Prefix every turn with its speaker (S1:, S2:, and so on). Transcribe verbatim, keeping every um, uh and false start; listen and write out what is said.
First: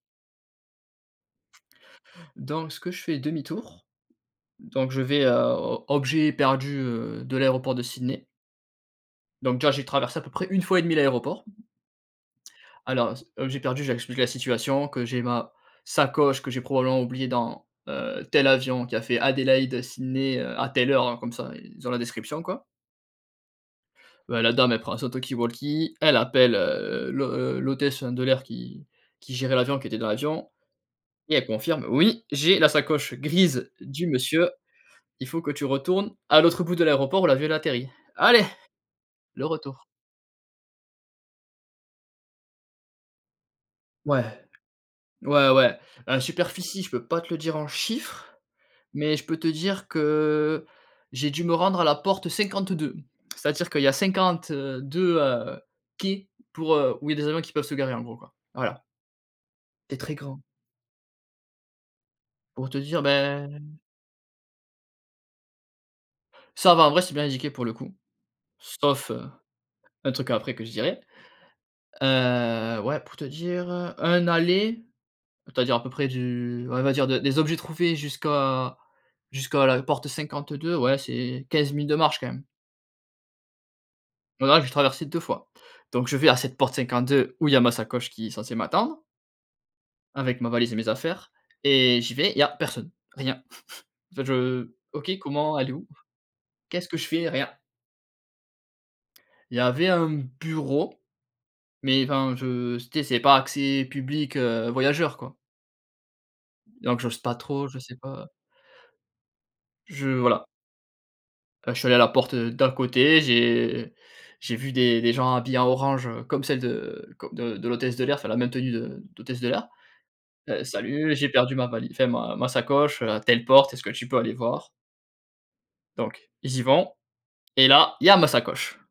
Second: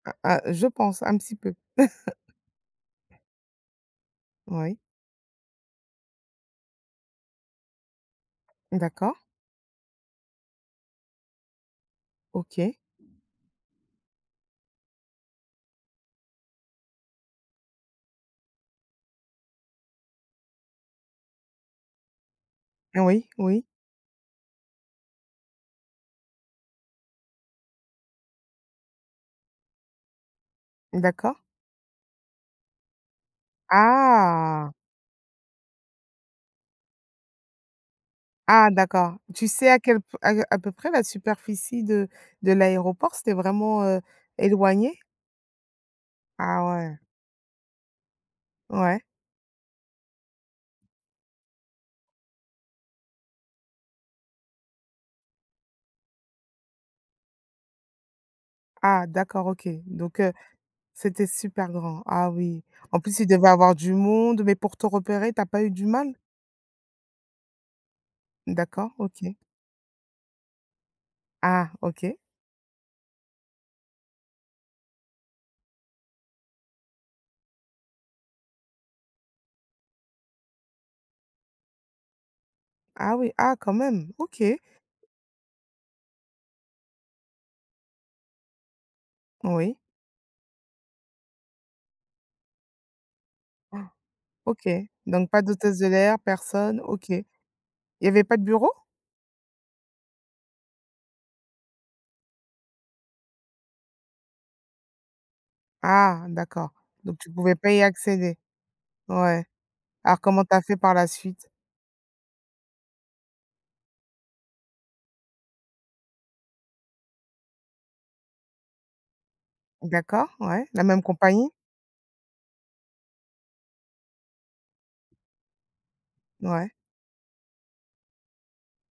S1: Ah, ah, je pense un petit peu.
S2: Donc ce que je fais: demi-tour,
S1: Oui.
S2: donc je vais, heu, o objets perdus, heu, de l'aéroport de Sydney.
S1: D'accord.
S2: Donc déjà, j'ai traversé, à peu près une fois et demie, l'aéroport.
S1: OK.
S2: Alors, j objets perdus, je leur explique la situation, que j'ai ma sacoche que j'ai probablement oubliée dans, heu, tel avion qui a fait Adélaide, heu, Sydney, heu, à telle heure. Heu, comme ça, ils ont la description, quoi.
S1: Oui, oui.
S2: Ben, la dame elle prend son talkie walkie, elle appelle, heu, l'hô heu, l'hôtesse de l'air qui qui gérait l'avion, qui était dans l'avion et
S1: D'accord.
S2: elle confirme: «Oui, j'ai la sacoche grise du monsieur.
S1: Ah.
S2: Il faut que tu retournes à l'autre bout de l'aéroport où l'avion, il a atterri». Allez!
S1: Ah, d'accord.
S2: Le
S1: Tu sais à
S2: retour.
S1: quel p à heu à peu près, la superficie de de l'aéroport? C'était vraiment, heu,
S2: Ouais.
S1: éloigné?
S2: Ouais, ouais, heu,
S1: Ah,
S2: superficie, je
S1: ouais.
S2: peux pas te le dire en chiffres
S1: Ouais.
S2: mais je peux te dire que j'ai dû me rendre à la porte cinquante-deux. C'est à dire qu'il y a cinquante, heu, deux, heu, quais pour, heu, où il y a des avions qui peuvent se garer, en gros, quoi. Voilà.
S1: Ah, d'accord, OK,
S2: C'est très
S1: donc heu,
S2: grand.
S1: c'était super grand. Ah, oui!
S2: Pour te
S1: En
S2: dire,
S1: plus, il devait
S2: ben
S1: avoir du monde, mais pour te repérer, tu as pas eu du mal?
S2: Ça va. En vrai, c'est bien indiqué, pour le coup.
S1: D'accord.
S2: Sauf,
S1: OK.
S2: un truc après que je dirai.
S1: Ah, OK.
S2: Heu, ouais, pour te dire, un aller, c'est-à-dire, à peu près, du ouais, on va dire, de des objets trouvés jusqu'à jusqu'à la porte cinquante-deux, ouais, c'est quinze minutes de marche, quand même.
S1: Ah oui, ah, quand même. OK.
S2: Voilà, j'ai traversé deux fois, donc je vais à cette porte cinquante-deux où il y a ma sacoche qui est censée m'attendre
S1: Oui.
S2: avec ma valise et mes affaires, et j'y vais. Il y a personne, rien. En fait, je
S1: OK,
S2: OK.
S1: donc pas
S2: Comment? Elle est
S1: d'hôtesse de
S2: où?
S1: l'air, personne,
S2: Qu'est-ce que je
S1: OK. Il
S2: fais? Rien.
S1: y avait pas de bureau?
S2: Il y avait un bureau mais enfin, je tu sais, c'est pas accès public, heu, voyageur, quoi.
S1: Ah, d'accord,
S2: Donc j'ose
S1: donc tu
S2: pas
S1: pouvais
S2: trop.
S1: pas
S2: Je
S1: y
S2: sais pas.
S1: accéder. Ouais.
S2: Je
S1: Alors comment
S2: voilà.
S1: tu as fait, par la suite?
S2: Heu, je suis allé à la porte, heu, d'à côté. J'ai j'ai vu des des gens habillés en orange, heu, comme celle de co de de l'hôtesse de l'air, enfin la même tenue de d'hôtesse de l'air.
S1: D'accord,
S2: «Heu,
S1: ouais. La même
S2: salut, j'ai
S1: compagnie?
S2: perdu ma vali enfin ma ma sacoche, heu, à telle porte, est-ce que tu peux aller voir?» Donc ils y
S1: Ouais.
S2: vont et là, il y a ma sacoche!